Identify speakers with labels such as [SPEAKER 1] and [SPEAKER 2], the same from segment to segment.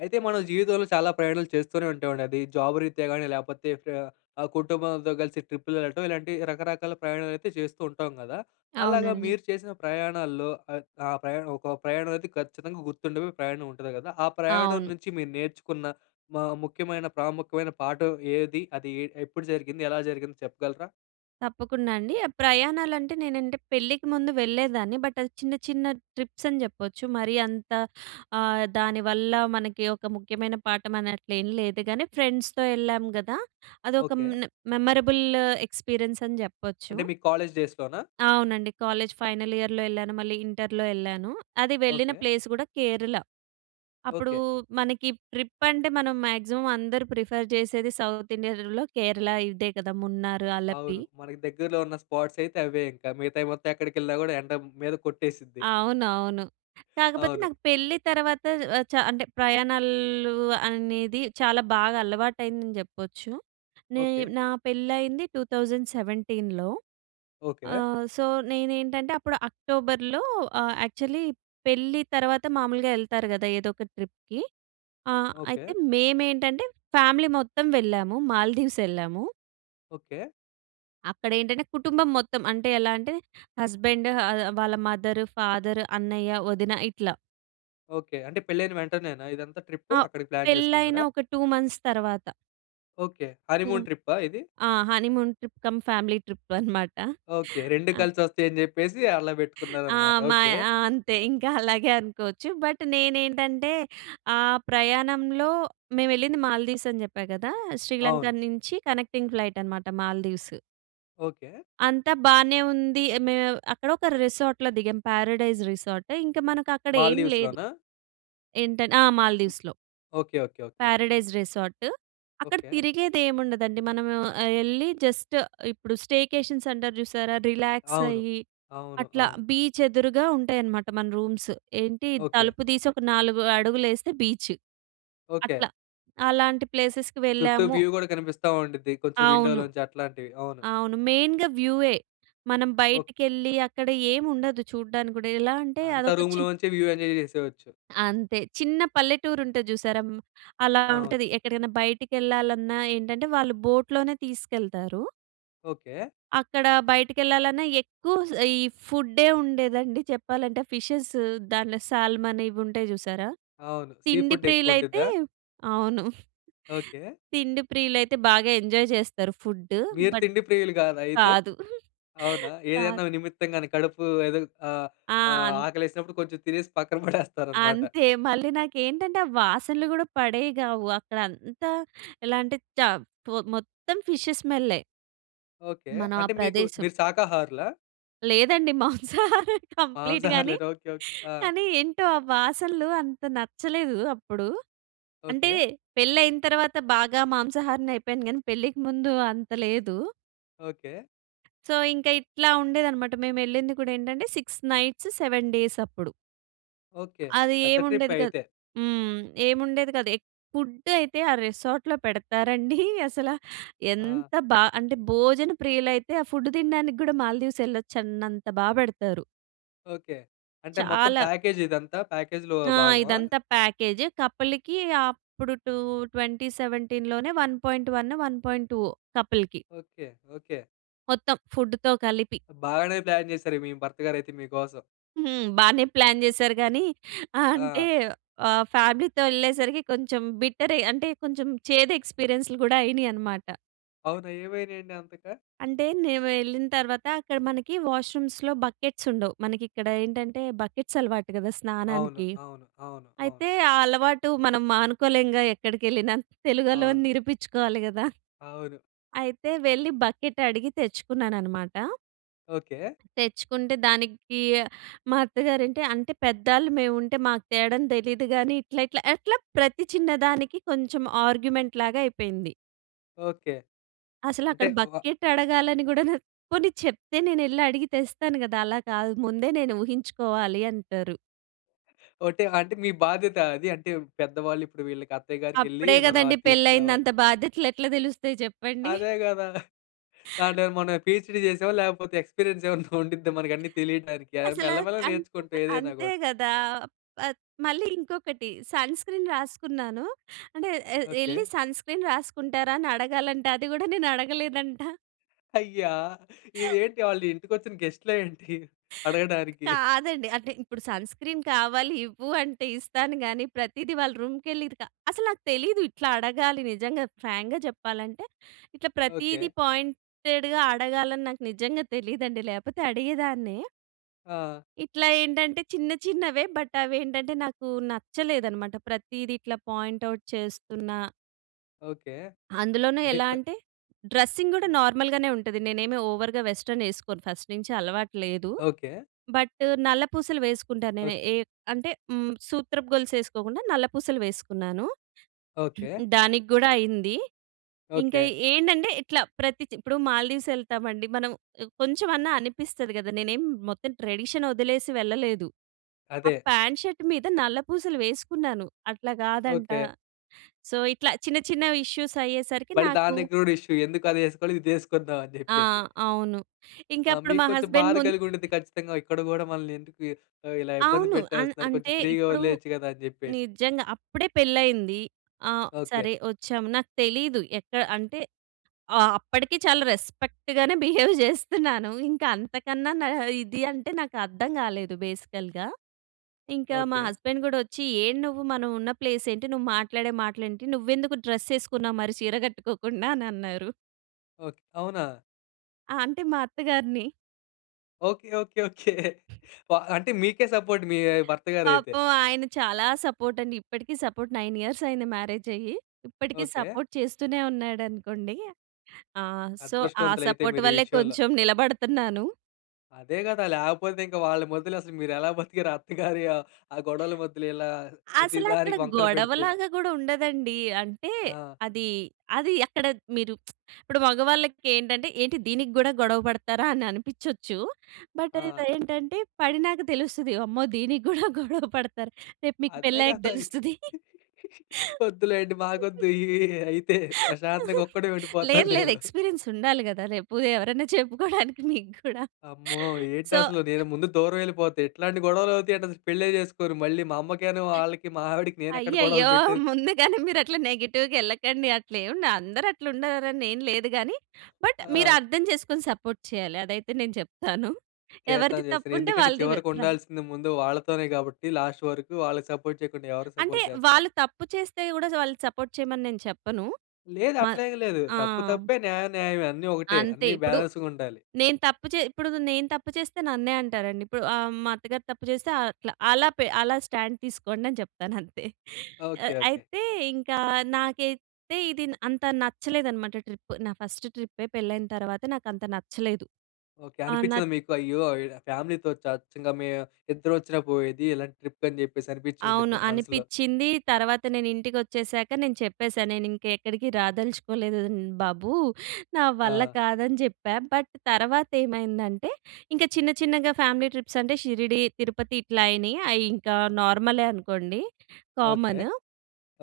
[SPEAKER 1] అయితే మనం జీవితంలో చాలా ప్రయాణాలు చేస్తూనే ఉంటామండి. అది జాబ్ రీత్యా గానీ లేకపోతే ప్యా కుటుంబంతో కలిసి ట్రిప్‌లెళ్ళటం. ఇలాంటి రకరకాల ప్రయాణాలు అయితే చేస్తూ ఉంటాం కదా! అలాగా
[SPEAKER 2] అవునండి.
[SPEAKER 1] మీరు చేసిన ప్రయాణాల్లో ఆహ్, ఆ ప్రయాణం ఒక ప్రయాణం అయితే ఖచ్చితంగా గుర్తుండే ప్రయాణం ఉంటుంది కదా! ఆ ప్రయాణం
[SPEAKER 2] అవును.
[SPEAKER 1] నుంచి మీరు నేర్చుకున్న మా ముఖ్యమైన ప్రాముఖ్యమైన పాఠం ఏది? అది ఎ ఎప్పుడు జరిగింది? ఎలా జరిగింది చెప్పగలరా?
[SPEAKER 2] తప్పకుండా అండి. ప్రయాణాలంటే నేనంటే పెళ్ళికి ముందు వెళ్ళేదాన్ని. బట్ అది చిన్న చిన్న ట్రిప్స్ అని చెప్పొచ్చు. మరీ అంత ఆహ్, దానివల్ల మనకి ఒక ముఖ్యమైన పాఠం అనట్లు ఏమి లేదు గానీ ఫ్రెండ్స్‌తో ఎళ్ళాం కదా! అదొక మ్
[SPEAKER 1] ఓకే.
[SPEAKER 2] మెమరబుల్ ఎక్స్‌పీరియన్స్ అని చెప్పొచ్చు.
[SPEAKER 1] అంటే మీ కాలేజ్ డేస్‌లోనా?
[SPEAKER 2] అవునండి. కాలేజ్ ఫైనల్ ఇయర్‍లో వెళ్ళాను. మళ్ళీ ఇంటర్‍లో ఎళ్ళాను. అది వెళ్ళిన
[SPEAKER 1] ఓకే.
[SPEAKER 2] ప్లేస్ కూడా కేరళ. అప్పుడూ
[SPEAKER 1] ఓకే.
[SPEAKER 2] మనకి ట్రిప్ అంటే మనం మాక్సిమమ్ అందరు ప్రిఫర్ చేసేది సౌత్ ఇండియలో కేరళ ఇదే కదా! మున్నారు, అలపి.
[SPEAKER 1] అవును. మనకి దగ్గరలో ఉన్న స్పాట్స్ అయితే అవే ఇంక. మిగతావి మొత్తం ఎక్కడికెళ్ళినా కూడా ఎండ మీద కొట్టేసిద్ది.
[SPEAKER 2] అవునవును. కాకపోతే
[SPEAKER 1] అవును.
[SPEAKER 2] నాకు పెళ్ళి తర్వాత ఆహ్ చ అంటే ప్రయాణాలు అనేది చాలా బాగా అలవాటయిందని చెప్పొచ్చు. నే
[SPEAKER 1] ఓకే.
[SPEAKER 2] నా పెళ్లి అయింది 2017.
[SPEAKER 1] ఓకే.
[SPEAKER 2] ఆహ్ సో నేనేంటంటే అప్పుడు అక్టోబర్‌లో ఆహ్, యాక్చల్లీ పెళ్లి తర్వాత మామూలుగా ఎళ్తారు కదా! ఏదొక ట్రిప్‌కి. ఆహ్,
[SPEAKER 1] ఓకే.
[SPEAKER 2] అయితే మేమేంటంటే ఫ్యామిలీ మొత్తం వెళ్ళాము. మాల్దీవ్స్ ఎళ్ళాము.
[SPEAKER 1] ఓకే.
[SPEAKER 2] అక్కడ ఏంటంటే కుటుంబం మొత్తం అంటే, ఎలా అంటే హస్బెండ్ హ ఆహ్, వాళ్ళ మదర్ ఫాదర్ అన్నయ్య, వదిన ఇట్లా.
[SPEAKER 1] ఓకే. అంటే పెళ్లి అయిన వెంటనేనా ఇదంతా, ట్రిప్
[SPEAKER 2] ఆహ్,
[SPEAKER 1] అక్కడికి ప్లాన్
[SPEAKER 2] పెళ్ళైన
[SPEAKER 1] చేసుకున్నారా?
[SPEAKER 2] ఒక 2 మంత్స్ తర్వాత.
[SPEAKER 1] ఓకే.
[SPEAKER 2] టూం
[SPEAKER 1] హానీమూన్ ట్రిప్పా ఇది.
[SPEAKER 2] ఆ! Honeymoon trip come family trip అనమాట
[SPEAKER 1] ఓకే. 2
[SPEAKER 2] ఆ!
[SPEAKER 1] కలిసి వస్తాయని చెప్పేసి అలా
[SPEAKER 2] ఆ!
[SPEAKER 1] పెట్టుకున్నారనమాట.
[SPEAKER 2] మా
[SPEAKER 1] ఓకే.
[SPEAKER 2] ఆ! అంతే ఇంకా అలాగే అనుకోవచ్చు. బట్ నేనేంటంటే ఆ ప్రయాణంలో మేమెళ్ళింది మాల్దీవ్స్ అని చెప్పా కదా! శ్రీలంక
[SPEAKER 1] అవును.
[SPEAKER 2] నుంచి కనెక్టింగ్ ఫ్లైటనమాట మాల్దీవ్స్.
[SPEAKER 1] ఓకే.
[SPEAKER 2] అంతా బానే ఉంది, మేము అక్కడ ఒక రిసార్ట్‌లో దిగాం. Paradise resort. ఇంక మనకక్కడ ఏమి లేదు.
[SPEAKER 1] మాల్దీవ్స్‌లోనా?
[SPEAKER 2] ఏంటం ఆ! మాల్దీవ్స్‌లో.
[SPEAKER 1] Okay. Okay. Okay.
[SPEAKER 2] Paradise resort. అక్కడ
[SPEAKER 1] ఓకే.
[SPEAKER 2] తిరిగేది ఏముండదండి. మనము ఆహ్, ఎళ్ళి జస్ట్ ఇప్పుడు స్టేకేషన్స్ అంటారు చూసారా, రిలాక్స్
[SPEAKER 1] అవును.
[SPEAKER 2] అయ్యి
[SPEAKER 1] అవును.
[SPEAKER 2] అట్లా
[SPEAKER 1] అవును.
[SPEAKER 2] బీచ్ ఎదురుగా ఉంటాయన్నమాట మన రూమ్స్. ఏంటి
[SPEAKER 1] ఓకే.
[SPEAKER 2] తలుపు తీసి ఒక 4 అడుగులు ఏస్తే బీచ్,
[SPEAKER 1] ఓకే.
[SPEAKER 2] అట్లా. అలాంటి ప్లేసెస్‍కి
[SPEAKER 1] చుట్టూ
[SPEAKER 2] వెళ్ళాము.
[SPEAKER 1] వ్యూ కూడా కనిపిస్తా ఉండిద్ది. కొంచెం
[SPEAKER 2] అవును.
[SPEAKER 1] విండోలోంచి అట్లాంటివి అవును.
[SPEAKER 2] అవును. మెయిన్‌గా వ్యూయే. మనం
[SPEAKER 1] ఓకే.
[SPEAKER 2] బయటికెళ్ళి అక్కడ ఏముండదు చూడ్డానికి కూడా. ఎలా అంటే
[SPEAKER 1] అంతా
[SPEAKER 2] అదొక చి
[SPEAKER 1] రూమ్‌లోంచే వ్యూ ఎంజాయ్ చేసేవచ్చు.
[SPEAKER 2] అంతే. చిన్న పల్లెటూరు ఉంటది చూసారా హ్మ్. అలా
[SPEAKER 1] అవును.
[SPEAKER 2] ఉంటది. ఎక్కడికైనా బయటికెళ్ళాలన్నా ఏంటంటే వాళ్ళు బోట్‌లోనే తీసుకెళ్తారు.
[SPEAKER 1] ఓకే.
[SPEAKER 2] అక్కడ బయటికి వెళ్ళాలన్నా ఎక్కువ స్ ఈ ఫుడ్ ఉండేదండి చెప్పాలంటే ఫిషెస్ దాంట్ల సాల్‌మాన్ ఇవి ఉంటాయి చూసారా!
[SPEAKER 1] అవును సీ
[SPEAKER 2] తిండి
[SPEAKER 1] ఫుడ్ ఎక్కువ
[SPEAKER 2] ప్రియులు అయితే,
[SPEAKER 1] ఉండ్డిదా?
[SPEAKER 2] అవును.
[SPEAKER 1] ఓకే.
[SPEAKER 2] తిండి ప్రియులైతే బాగా ఎంజాయ్ చేస్తారు ఫుడ్డు.
[SPEAKER 1] మీరు
[SPEAKER 2] బట్
[SPEAKER 1] తిండి ప్రియులు కాదా అయితే?
[SPEAKER 2] కాదు.
[SPEAKER 1] అవునా
[SPEAKER 2] కాద్
[SPEAKER 1] ఏదైనా నిమిత్తంగా కడుపు ఏదుగ్ ఆహ్,
[SPEAKER 2] ఆ!
[SPEAKER 1] ఆహ్,
[SPEAKER 2] ఆన్
[SPEAKER 1] ఆకలి వేసినప్పుడు కొంచెం తినేసి పక్కన పడేస్తారన్నమాట.
[SPEAKER 2] అంతే మళ్ళీ నాకేంటంటే ఆ వాసనలు కూడా పడేవి గావు అక్కడ అంతా ఎలాంటే [unintelligible] మొత్తం ఫిషేస్ స్మెల్లే...
[SPEAKER 1] ఓకే.
[SPEAKER 2] మనం ఆ
[SPEAKER 1] అంటే మీకు
[SPEAKER 2] ప్రదేశం.
[SPEAKER 1] మీరు శాకాహారులా?
[SPEAKER 2] లేదండి మాంసాహారం కంప్లీట్ గానే
[SPEAKER 1] మాంసాహారులేనా! Okay okay. ఆ!
[SPEAKER 2] కానీ ఏంటో ఆ వాసనలు అంత నచ్చలేదు అప్పుడు. అంటే
[SPEAKER 1] ఓకే.
[SPEAKER 2] పెళ్లి అయిన తర్వాత బాగా మాంసాహారిని అయిపోయాను కానీ పెళ్ళికి ముందు అంత లేదు.
[SPEAKER 1] ఓకే.
[SPEAKER 2] సో, ఇంక ఇట్లా ఉండేది అన్నమాట! మేమెళ్ళింది కూడా ఏంటంటే 6 నైట్స్, 7 డేస్ అప్పుడు.
[SPEAKER 1] ఓకే.
[SPEAKER 2] అది
[SPEAKER 1] పెద్ద ట్రిప్పే
[SPEAKER 2] ఏముండేది కాదు.
[SPEAKER 1] అయితే.
[SPEAKER 2] హ్మ్. ఏముండేది కాదు. ఎప్ ఫుడ్ అయితే ఆ రిసార్ట్‌లో పెడతారండి అసలు
[SPEAKER 1] ఆ!
[SPEAKER 2] ఎంత బా అంటే భోజన ప్రియులైతే ఆ ఫుడ్ తినడానికి కూడా మాల్దీవ్స్ వెళ్ళొచ్చన్నంత బాగా పెడతారు.
[SPEAKER 1] ఓకె. అంటే మొత్తం
[SPEAKER 2] చాలా.
[SPEAKER 1] ప్యాకేజిదంతా, ప్యాకేజ్‌‌లో
[SPEAKER 2] ఆ!
[SPEAKER 1] భాగమా?
[SPEAKER 2] ఇదంతా ప్యాకేజ్. కపుల్‌కి అప్పుడు 2, 2017 లోనే, 1.1, 1.2వో కపుల్‌కి.
[SPEAKER 1] ఓకె. ఓకె.
[SPEAKER 2] మొత్తం ఫుడ్‌తో కలిపి.
[SPEAKER 1] బాగానే ప్లాన్ చేసారు. మీ భర్తగారు అయితే మీకోసం.
[SPEAKER 2] హ్మ్. బానే ప్లాన్ చేసారు గానీ, అంటే,
[SPEAKER 1] ఆ!
[SPEAKER 2] ఆహ్, ఫ్యామిలీతో ఎళ్ళేసరికి కొంచెం బిట్టరే, అంటే, కొంచెం చేదు ఎక్స్పీరియన్స్‌లు కూడా అయినయన్నమాట.
[SPEAKER 1] అవునా? ఏమై‌నై‌యండి అంతగా?
[SPEAKER 2] అంటే, మేము వెళ్ళిన తర్వాత అక్కడ, మనకి వాష్‌రూమ్స్‌లో బకెట్స్ ఉండవు. మనకి ఇక్కడ ఏంటంటే, బకెట్స్ అలవాటు కదా!
[SPEAKER 1] అవును.
[SPEAKER 2] స్నానానికి.
[SPEAKER 1] అవును. అవును. అవును.
[SPEAKER 2] అయితే, ఆ అలవాటు మనం మానుకోలేముగా! ఎక్కడికెళ్ళిన, తెలుగొళ్ళమని
[SPEAKER 1] అవును.
[SPEAKER 2] నిరూపించుకోవాలి కదా!
[SPEAKER 1] అవును.
[SPEAKER 2] అయితే, వెళ్ళి బకెట్ అడిగి తెచ్చుకున్నాననమాట.
[SPEAKER 1] ఓకె.
[SPEAKER 2] తెచ్చుకుంటే, దానికి మా అత్తగారు అంటే, అంటే పెద్దళ్ళు మేముంటే, మాకు తేవడం తెలీదు గాని, ఇట్లా, ఇట్లా, అట్లా ప్రతి చిన్న దానికి కొంచెం ఆర్గ్యుమెంట్‌ లాగ అయిపోయింది.
[SPEAKER 1] ఓకె.
[SPEAKER 2] అసలు
[SPEAKER 1] అంటే
[SPEAKER 2] అక్కడ
[SPEAKER 1] వా
[SPEAKER 2] బకెట్ అడగాలని కూడా, నా పోని చెప్తే, నేనెళ్ళి అడిగి తెస్తాను కదా! అలా కాదు. ముందే నేను ఊహించుకోవాలి అంటారు.
[SPEAKER 1] ఓ టైం అంటే మీ బాధ్యత అది. అంటే పెద్దవాళ్ళు ఇప్పుడు వీళ్ళకి అత్తయ్య గారికెళ్లి
[SPEAKER 2] అప్పుడే
[SPEAKER 1] మనం
[SPEAKER 2] కదండీ
[SPEAKER 1] అది
[SPEAKER 2] పెళ్లయింది.
[SPEAKER 1] తీసుకురావాలి.
[SPEAKER 2] అంత బాధ్యతలు ఎట్లా తెలుస్తాయి చెప్పండి?
[SPEAKER 1] అదే కదా! దాంట్లో మనమేమైన పిహెచ్డి చేసామా లేకపోతే ఎక్స్పీరియన్స్ ఎమన్నా ఉండిద్దా, మనకి అన్నీ తెలియడానికి.
[SPEAKER 2] అసలా,
[SPEAKER 1] మెల్ల మెల్లగా
[SPEAKER 2] అంతె
[SPEAKER 1] నేర్చుకుంటాం ఏదైనా
[SPEAKER 2] అంతే
[SPEAKER 1] కూడా.
[SPEAKER 2] కదా! ఆహ్, మళ్ళీ ఇంకొకటి సన్క్రీన్ రాసుకున్నాను. అంటే ఎ
[SPEAKER 1] ఓకె.
[SPEAKER 2] ఎళ్ళి సన్క్రీన్ రాసుకుంటారా? అని అడగాలంట. అది కూడా నేను అడగలేదంట.
[SPEAKER 1] అయ్యా! ఇదేంటి వాళ్ళు ఇంటికొచ్చిన గెస్ట్‌లా ఏంటి అడగడానికి?
[SPEAKER 2] కాదండి అంటే ఇప్పుడు సన్క్రీన్ కావాలి ఇవ్వు అంటే ఇస్తాను కానీ. ప్రతిది వాళ్ళ రూమ్‌కి వెళ్ళి ఇది క అసలు నాకు తెలియదు ఇట్లా అడగాలి నిజంగా, ఫ్రాంక్‌గా చెప్పాలంటే. ఇట్లా
[SPEAKER 1] ఓకె.
[SPEAKER 2] ప్రతీది పాయింటెడ్‌గా అడగాలని నాకు నిజంగా తెలియదండి. లేకపోతే అడిగేదాన్నే.
[SPEAKER 1] ఆ!
[SPEAKER 2] ఇట్లా ఏంటంటే చిన్న చిన్నవే. బట్ అవి ఏంటంటే నాకు నచ్చలేదన్నమాట ప్రతీది ఇట్లా పాయింట్ ఔట్ చేస్తున్నా.
[SPEAKER 1] ఓకె.
[SPEAKER 2] అందులోనే
[SPEAKER 1] అంటే
[SPEAKER 2] ఎలా
[SPEAKER 1] ఇప్
[SPEAKER 2] అంటే, డ్రెస్సింగ్ కూడా నార్మల్‍గానే ఉంటది. నేనేమి ఓవర్‌గా వెస్టర్న్ వేసుకోను. ఫస్ట్ నుంచి అలవాటు లేదు.
[SPEAKER 1] ఓకె.
[SPEAKER 2] బట్, నల్ల పూసలు వేసుకుంటాను.
[SPEAKER 1] ఓకె.
[SPEAKER 2] నేను ఏ అంటే సూత్రపు గొలుసు వేసుకోకుండా, నల్ల పూసలు వేసుకున్నాను.
[SPEAKER 1] ఓకె.
[SPEAKER 2] దానికి కూడా అయింది. ఇంకా
[SPEAKER 1] ఓకె.
[SPEAKER 2] ఏంటంటే ఇట్లా ప్రతిది, ఇప్పుడు మాల్దీవ్స్ ఎళ్తామండి. మనం కొంచెమన్నా అనిపిస్తుంది కదా! నేనేం మొత్తం ట్రెడిషన్ వదిలేసి వెళ్ళలేదు. ఆ
[SPEAKER 1] అదే.
[SPEAKER 2] ప్యాంట్, షర్ట్ మీద నల్ల పూసలు వేసుకున్నాను అట్లా కాదంట.
[SPEAKER 1] ఓకె.
[SPEAKER 2] సో ఇట్లా చిన్న, చిన్న ఇష్యూస్ అయ్యేసరికి
[SPEAKER 1] మళ్ళి
[SPEAKER 2] నాకు
[SPEAKER 1] దాని దగ్గర కూడా ఇష్యూ ఎందుకు చేసుకోవాలి ఇది చేసుకుందాం అని
[SPEAKER 2] ఆ!
[SPEAKER 1] చెప్పేసి.
[SPEAKER 2] అవును. ఇంక
[SPEAKER 1] అ!
[SPEAKER 2] అప్పుడు
[SPEAKER 1] మీకు
[SPEAKER 2] మా
[SPEAKER 1] కొంచెం
[SPEAKER 2] హస్బండ్
[SPEAKER 1] బాధ
[SPEAKER 2] మున్
[SPEAKER 1] కలిగి ఉంటుంది ఖచ్చితంగా. ఇక్కడ గూడా మనల్ని ఎందుకు ఇలా ఇబ్బంది
[SPEAKER 2] అవును. అన్
[SPEAKER 1] పెట్టేస్తున్నారు. కొంచెం
[SPEAKER 2] అంటే
[SPEAKER 1] ఫ్రీగా
[SPEAKER 2] ఇప్పుడు,
[SPEAKER 1] వదిలేయొచ్చు కదా! అని చెప్పేసి.
[SPEAKER 2] నిజంగా. అప్పుడే పెళ్ళయింది. ఆ!
[SPEAKER 1] ఓకె.
[SPEAKER 2] సరే వచ్చాం నాకు తెలీదు. ఎక్కడ, అంటే ఆ! అప్పటికి చాలా రెస్పెక్ట్‌గానే బిహేవ్ చేస్తున్నాను, ఇంక అంతకన్నా ఇది అంటే నాకు అర్థం కాలేదు బేసికల్‌గా. ఇంకా మా
[SPEAKER 1] ఓకె.
[SPEAKER 2] హస్బాండ్ కూడా వచ్చి "ఏం నువ్వు మనం ఉన్న ప్లేస్ ఏంటి? నువ్వు మాట్లాడే మాటలు ఏంటి? నువ్వెందుకు డ్రెస్ వేసుకున్నావ్ మరి చీర కట్టుకోకుండా?" అని అన్నారు.
[SPEAKER 1] ఓకే. అవునా?
[SPEAKER 2] ఆ! అంటే మా అత్తగారిని
[SPEAKER 1] ఓకే. ఓకే. ఓకే. బ అంటే మీకే సపోర్ట్ మీ భర్తగారు అయితే.
[SPEAKER 2] పాపం ఆయన చాలా సపోర్ట్ అండి. ఇప్పటికి సపోర్ట్ నైన్ ఇయర్స్ అయ్యింది. మ్యారేజ్ అయ్యి. ఇప్పటికి
[SPEAKER 1] ఓకే.
[SPEAKER 2] సపోర్ట్ చేస్తూనే ఉన్నాడనుకోండి. ఆ! సో, ఆ
[SPEAKER 1] అదృష్టవంతులైతే
[SPEAKER 2] సపోర్ట్
[SPEAKER 1] మీరు ఈ
[SPEAKER 2] వల్లే
[SPEAKER 1] విషయంలో.
[SPEAKER 2] కొంచెం నిలబడుతున్నాను.
[SPEAKER 1] అదే కదా! లేకపోతే ఇంకా వాళ్ళ మధ్యలో అసలు మీరు ఎలా బతికారు. అత్తగారి ఆ గొడవల మధ్యలో ఇలా
[SPEAKER 2] అసలు అక్కడ
[SPEAKER 1] ప్రతిదానికి వంకలు
[SPEAKER 2] గొడవ
[SPEAKER 1] పెడితే.
[SPEAKER 2] లాగా గుడా ఉండదండి. అంటే
[SPEAKER 1] ఆ!
[SPEAKER 2] అది అది అక్కడ మీరు ఇప్పుడు మగవాళ్ళకి ఏంటంటే ఏంటి దీనికి కూడా గొడవ పడతారా అని అనిపించొచ్చు. బట్
[SPEAKER 1] ఆ!
[SPEAKER 2] ఏంటంటే పడినాక తెలుస్తది అమ్మో! దీనికి కూడా గొడవ పడతారు. రేపు మీకు
[SPEAKER 1] అదే
[SPEAKER 2] పెళ్ళి అయ్యాక
[SPEAKER 1] కదా!
[SPEAKER 2] తెలుస్తది.
[SPEAKER 1] వద్దులేండి. మాకొద్దు ఈ అయితే ప్రశాంతంగా ఒక్కడే
[SPEAKER 2] లేదు.
[SPEAKER 1] ఉండిపోతాను
[SPEAKER 2] లేదు.
[SPEAKER 1] నేను.
[SPEAKER 2] ఎక్స్‌పీరియెన్స్ ఉండాలి కదా. రేపు ఎవరైనా చెప్పుకోవడానికి మీకు కూడా.
[SPEAKER 1] అమ్మో! ఏంటి
[SPEAKER 2] సో
[SPEAKER 1] అసలు నేను ముందు దూరం ఎళ్ళిపోతే. ఎట్లాంటి గొడవలు అవుతాయి అంటే పెళ్లి చేసుకొను. మళ్ళీ మా అమ్మకిను వాళ్ళకి మా ఆవిడకి నేను ఎక్కడ గొడవలు
[SPEAKER 2] అయ్యయ్యో!
[SPEAKER 1] పెట్టే
[SPEAKER 2] ముందుగానే మీరు అట్లా నెగెటివ్‌గా ఎళ్ళకండి. అట్లా ఎం ఉండ అందరు అట్లా ఉండాలని ఏం లేదుగాని, బట్ మీరు
[SPEAKER 1] ఆ!
[SPEAKER 2] అర్థం చేసుకొని సపోర్ట్ చేయాలి. అదైతే నేను చెప్తాను. ఎవరిది
[SPEAKER 1] చేస్తాను. చేస్తాను.
[SPEAKER 2] తప్పుంటే
[SPEAKER 1] ఎందుకంటే
[SPEAKER 2] వాళ్ళది.
[SPEAKER 1] చివరికి
[SPEAKER 2] ప్రాం
[SPEAKER 1] ఉండాల్సింది ముందు వాళ్ళతోనే కాబట్టి లాస్ట్ వరకు వాళ్ళకి సపోర్ట్ చేయకుండా ఎవరు
[SPEAKER 2] అంటే
[SPEAKER 1] సపోర్ట్ చేస్తారు.
[SPEAKER 2] వాళ్ళు తప్పు చేస్తే కూడా వాళ్ళని సపోర్ట్ చేయమని నేను చెప్పను.
[SPEAKER 1] లేదు.
[SPEAKER 2] మ
[SPEAKER 1] అట్లా ఏమి లేదు.
[SPEAKER 2] ఆ!
[SPEAKER 1] తప్పు తప్పే న్యాయం న్యాయమే. అన్ని ఒకటే.
[SPEAKER 2] అంతే
[SPEAKER 1] అన్ని
[SPEAKER 2] ఇప్పుడు.
[SPEAKER 1] బ్యాలెన్స్‌గ ఉండాలి.
[SPEAKER 2] నేను తప్పు చే ఇప్పుడు నేను తప్పు చేస్తే నన్నే అంటారండి. ఇప్పుడు ఆహ్, మా అత్తగారు తప్పు చేస్తే అట్లా అలా పె అలా స్టాండ్ తీసుకోండి. అని చెప్తాను అంతే.
[SPEAKER 1] ఓకే. ఓకే.
[SPEAKER 2] అయితే ఇంకా నాకైతే ఇది అంతా నచ్చలేదన్నమాట. ట్రిప్. నా ఫస్ట్ ట్రిప్పే పెళ్ళయిన తర్వాత నాకు అంతా నచ్చలేదు.
[SPEAKER 1] ఓకే.
[SPEAKER 2] ఆ! న
[SPEAKER 1] అనిపించిందా మీకు అయ్యో! ఇడా ఫ్యామిలీతో టార్చర్ మేం ఇద్దరు వచ్చిన పోయేది. ఇలాంటి ట్రిప్‌కి అని చెప్పేసి. అనిపించి
[SPEAKER 2] అవును.
[SPEAKER 1] ఉండిద్ది మనసులో.
[SPEAKER 2] అనిపిచింది. తర్వాత నేను ఇంటికొచ్చేసాక నేను చెప్పేసా. నేను ఇంకా ఎక్కడికి రాదలుచుకోలేదు. హ్మ్. బాబు. నా వల్ల
[SPEAKER 1] ఆ!
[SPEAKER 2] కాదని చెప్పా. బట్ తర్వాత ఏమైందంటే ఇంకా చిన్న చిన్నగా ఫ్యామిలీ ట్రిప్స్ అంటే షిరిడీ తిరుపతి ఇట్లా అయినాయి. అయి ఇంకా నార్మలే అనుకోండి.
[SPEAKER 1] ఓకే.
[SPEAKER 2] కామన్.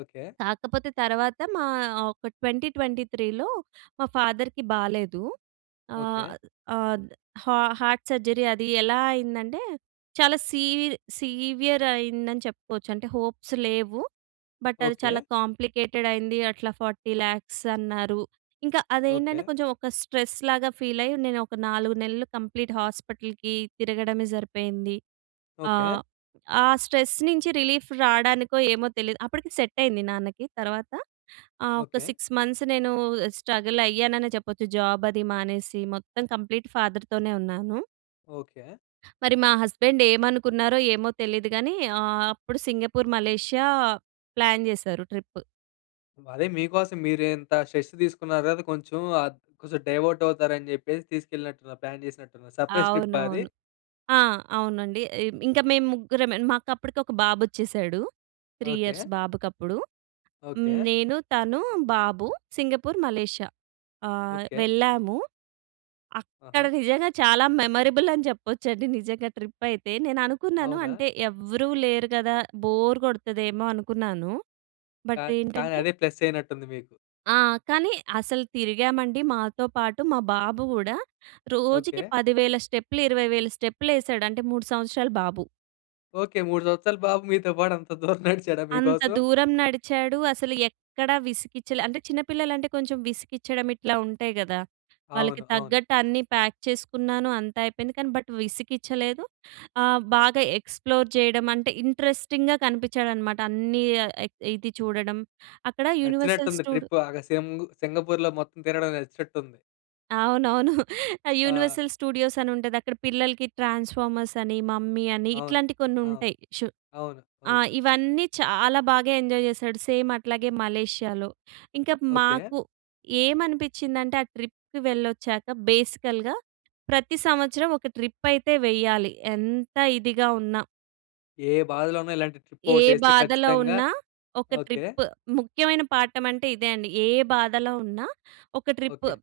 [SPEAKER 1] ఓకే.
[SPEAKER 2] కాకపోతే తర్వాత మా ఒక 2023లో మా ఫాదర్‌కి బాలేదు.
[SPEAKER 1] ఓకే.
[SPEAKER 2] ఆహ్, ఆహ్, హ హార్ట్ సర్జరీ అది ఎలా అయిందంటే, చాలా సీ సీవియర్ అయిందని చెప్పుకోవచ్చు. అంటే హోప్స్ లేవు. బట్ అది
[SPEAKER 1] ఓకే.
[SPEAKER 2] చాలా కాంప్లికేటెడ్ అయింది. అట్లా 4000000 అన్నారు. ఇంకా అదే ఏంటంటే
[SPEAKER 1] ఓకే.
[SPEAKER 2] కొంచెం ఒక స్ట్రెస్‌లాగా ఫీల్ అయ్యి, నేను ఒక 4 నెలలు కంప్లీట్ హాస్పిటల్‌కి తిరగడమే సరిపోయింది.
[SPEAKER 1] ఓకే.
[SPEAKER 2] ఆహ్, ఆహ్, స్ట్రెస్ నుంచి రిలీఫ్ రావడానికో ఏమో తెలీదు. అప్పటికి సెట్ అయింది నాన్నకి. తర్వాత ఆహ్, ఒక
[SPEAKER 1] ఓకే.
[SPEAKER 2] 6 మంత్స్ నేను స్ట్రగల్ అయ్యాననె చెప్పొచ్చు. జాబ్ అది మానేసి మొత్తం కంప్లీట్ ఫాదర్‌తోనే ఉన్నాను.
[SPEAKER 1] ఓకే.
[SPEAKER 2] మరి మా హస్బెండ్ ఏమనుకున్నారో ఏమో తెలీదు గానీ ఆహ్, అప్పుడు సింగపూర్, మలేషియా ప్లాన్ జేసారు ట్రిప్.
[SPEAKER 1] అదే మీకోసం మీరు ఇంత స్ట్రెస్ తీసుకున్నారుగా అది కొంచెం ఆహ్, కొంచెం డైవర్ట్ అవుతారని చెప్పేసి తీసుకెళ్ళినట్టున్నారు. ప్లాన్ చేసినట్టున్నారు. సర్ప్రైస్ ట్రిప్పా అది?
[SPEAKER 2] అవునవును. ఆ! అవునండి. ఆహ్, ఇంకా మేము ముగ్గురమే. మాకు అప్పటికి ఒక బాబు వచ్చేసాడు. 3 ఇయర్స్
[SPEAKER 1] ఓకే.
[SPEAKER 2] బాబుకప్పుడు. హ్మ్,
[SPEAKER 1] ఓకే.
[SPEAKER 2] నేను, తను, బాబు సింగపూర్, మలేషియా. ఆ!
[SPEAKER 1] ఓకే.
[SPEAKER 2] వెళ్ళాము. అక్కడ
[SPEAKER 1] ఆహా!
[SPEAKER 2] నిజంగా చాలా మెమొరబుల్ అని జెప్పొచ్చండి. నిజంగా ట్రిప్ అయితే నేను అనుకున్నాను
[SPEAKER 1] అవునా?
[SPEAKER 2] అంటే ఎవ్వరు లేరు గదా! బోర్ కొడతదేమో అనుకున్నాను.
[SPEAKER 1] కా
[SPEAKER 2] బట్
[SPEAKER 1] కానీ
[SPEAKER 2] ఏంటంటే
[SPEAKER 1] అదే ప్లస్ అయినట్టుంది మీకు.
[SPEAKER 2] ఆ! కానీ అసలు తిరిగామండి మాతో పాటు మా బాబు గూడా రోజుకి
[SPEAKER 1] ఓకే.
[SPEAKER 2] 10 వేల స్టెప్‌లు, 20 వేల స్టెప్‌లు యేసాడు. అంటే 3 సంవత్సరాల బాబు.
[SPEAKER 1] ఓకే. 3 సంవత్సరాల బాబు మీతో పాటు అంత దూరం నడిచాడా
[SPEAKER 2] అంత
[SPEAKER 1] మీకోసం?
[SPEAKER 2] దూరం నడిచాడు. అసలు ఎక్కడ విసిగిచ్చలే. అంటే చిన్న పిల్లలంటే కొంచెం విసిగిచ్చడం ఇట్లా ఉంటాయి గదా! వాళ్ళకి
[SPEAKER 1] అవును. అవును.
[SPEAKER 2] తగ్గట్టు అన్నీ ప్యాక్ చేసుకున్నాను. అంతా అయిపోయింది కానీ బట్ విసిగించలేదు. ఆ! బాగా ఎక్స్‌ప్లోర్ చేయడం అంటే ఇంట్రెస్టింగ్‍గా కనిపిచ్చాడనమాట అన్నీ ఆహ్, ఇది చూడడం అక్కడ యూనివర్సల్
[SPEAKER 1] నచ్చినట్టుంది.
[SPEAKER 2] స్టూడ్
[SPEAKER 1] ట్రిప్ బాగా సింగ్ సింగపూర్‌లో మొత్తం తిరగడం నచ్చినట్టుంది.
[SPEAKER 2] అవునవును.
[SPEAKER 1] ఆ!
[SPEAKER 2] యూనివర్సల్ స్టూడియోస్ అని ఉంటాది. అక్కడ పిల్లలకి ట్రాన్స్‌ఫార్మర్స్ అని, మమ్మీ అని
[SPEAKER 1] అవును.
[SPEAKER 2] ఇట్లాంటి కొన్ని
[SPEAKER 1] ఆ!
[SPEAKER 2] ఉంటాయి. చు
[SPEAKER 1] అవును. అవును.
[SPEAKER 2] ఆహ్, ఇవన్నీ చాలా బాగా ఎంజాయ్ చేసాడు. సేమ్ అట్లాగే మలేషియాలో. ఇంకా
[SPEAKER 1] ఓకే.
[SPEAKER 2] మాకు ఏమనిపించిందంటే, ఆ ట్రిప్‌ వెళ్ళొచ్చాక. బేసికల్‌గా ప్రతి సంవత్సరం ఒక ట్రిప్ అయితే వెయ్యాలి. ఎంత ఇదిగా ఉన్నా...
[SPEAKER 1] ఏ బాధలో ఉన్న ఇలాంటి ట్రిప్
[SPEAKER 2] ఏ
[SPEAKER 1] ఒకటి వేస్తే
[SPEAKER 2] బాధలో
[SPEAKER 1] ఖచ్చితంగా
[SPEAKER 2] ఉన్నా ఒక
[SPEAKER 1] ఓకే.
[SPEAKER 2] ట్రిప్ ముఖ్యమైన పాఠం అంటే ఇదే అండి. ఏ బాధలో ఉన్నా ఒక ట్రిప్.
[SPEAKER 1] ఓకే.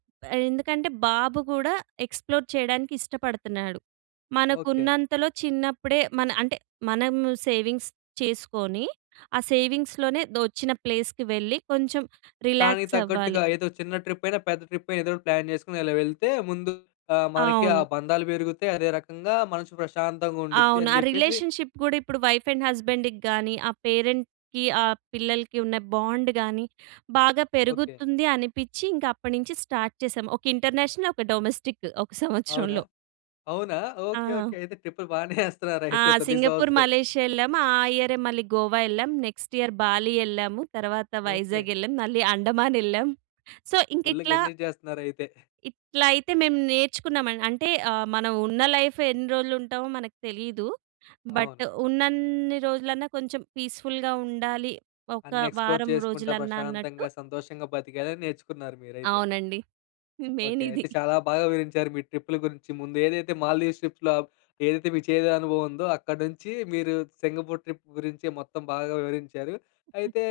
[SPEAKER 2] ఎందుకంటే బాబు కూడా ఎక్స్‌ప్లోర్ చేయడానికి ఇష్టపడుతున్నాడు.
[SPEAKER 1] ఓకే.
[SPEAKER 2] మనకున్నంతలో చిన్నప్పుడే మన అంటే మనము సేవింగ్స్ చేసుకొని, ఆ సేవింగ్స్‌లోనే దొ వచ్చిన ప్లేస్‍కి వెళ్ళి కొంచెం
[SPEAKER 1] దానికి
[SPEAKER 2] రిలాక్స్
[SPEAKER 1] తగ్గట్టుగా
[SPEAKER 2] అవ్వాలి.
[SPEAKER 1] ఏదో చిన్న ట్రిప్ అయినా, పెద్ద ట్రిప్ ఏదో ఒకటి ప్లాన్ చేసుకొని ఇలా వెళ్తే ముందు ఆహ్, మనకి ఆ
[SPEAKER 2] అవును.
[SPEAKER 1] బంధాలు పెరుగుతాయి అదే రకంగా మనసు ప్రశాంతంగా ఉండుద్ది
[SPEAKER 2] అవును.
[SPEAKER 1] అని
[SPEAKER 2] ఆ
[SPEAKER 1] చెప్పేసి
[SPEAKER 2] రిలేషన్‌షిప్ కూడా ఇప్పుడు వైఫ్ అండ్ హస్బాండ్‌కి గాని, ఆ పేరెంట్‌కి ఆ పిల్లలకి ఉన్న బాండ్ గాని, బాగా
[SPEAKER 1] ఓకే.
[SPEAKER 2] పెరుగుతుంది అనిపించి, ఇంక అప్పటినుంచి స్టార్ట్ చేసాం. ఒక ఇంటర్నేషనల్ ఒక డొమెస్టిక్ ఒక
[SPEAKER 1] అవునా!
[SPEAKER 2] సంవత్సరంలో.
[SPEAKER 1] అవునా! ఓకే. ఓకే.
[SPEAKER 2] ఆ!
[SPEAKER 1] అయితే ట్రిప్‌లు బానే ఏస్తున్నారు
[SPEAKER 2] ఆ!
[SPEAKER 1] అయితే ప్రతి
[SPEAKER 2] సింగపూర్,
[SPEAKER 1] సంవత్సరం.
[SPEAKER 2] మలేషియా ఎళ్ళాము. ఆ ఇయరే మళ్ళీ గోవా ఎళ్ళాం, నెక్స్ట్ ఇయర్ బాలి ఎళ్ళాము, తర్వాత
[SPEAKER 1] ఓకే.
[SPEAKER 2] వైజాగ్ ఎళ్ళాం, మళ్ళీ అండమాన్ ఎళ్ళాం. సో, ఇంక
[SPEAKER 1] ఫుల్‌గా
[SPEAKER 2] ఇట్లా...
[SPEAKER 1] ఎంజాయ్ చేస్తున్నారు అయితే.
[SPEAKER 2] ఇట్లైతే మేము నేర్చుకున్నామ. అంటే ఆహ్, మనం ఉన్న లైఫ్ ఎన్ని రోజులు ఉంటామో మనకు తెలీదు. బట్,
[SPEAKER 1] అవును.
[SPEAKER 2] ఉన్నన్ని రోజులున్నా కొంచెం పీస్‌ఫుల్‌గా ఉండాలి. ఒక
[SPEAKER 1] అన్నీ ఎక్స్‌ప్లోర్
[SPEAKER 2] వారం
[SPEAKER 1] చేసుకుంటా,
[SPEAKER 2] రోజులన్నా అన్నట్టు
[SPEAKER 1] ప్రశాంతంగా సంతోషంగా, బ్రతికెడం నేర్చుకున్నారు మీరైతే.
[SPEAKER 2] అవునండి. Main
[SPEAKER 1] okay.
[SPEAKER 2] ఇది.
[SPEAKER 1] అయితే చాలా బాగా వివరించారు. మీ ట్రిప్పుల గురించి ముందు ఏదైతే మాల్‌దివ్స్ ట్రిప్స్‌లో ఏదైతే మీకు చేదు అనుభవం ఉందో, అక్కడి నుంచి మీరు సింగపూర్ ట్రిప్ గురించి మొత్తం బాగా వివరించారు. అయితే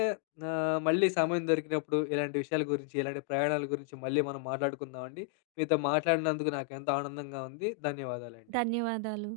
[SPEAKER 1] ఆహ్, మళ్ళీ సమయం దొరికినప్పుడు ఇలాంటి విషయాల గురించి, ఇలాంటి ప్రయాణాల గురించి, మళ్ళీ మనం మాట్లాడుకుందాం అండి. మీతో మాట్లాడినందుకు నాకు ఎంత ఆనందంగా ఉంది. ధన్యవాదాలండి.
[SPEAKER 2] ధన్యవాదాలు.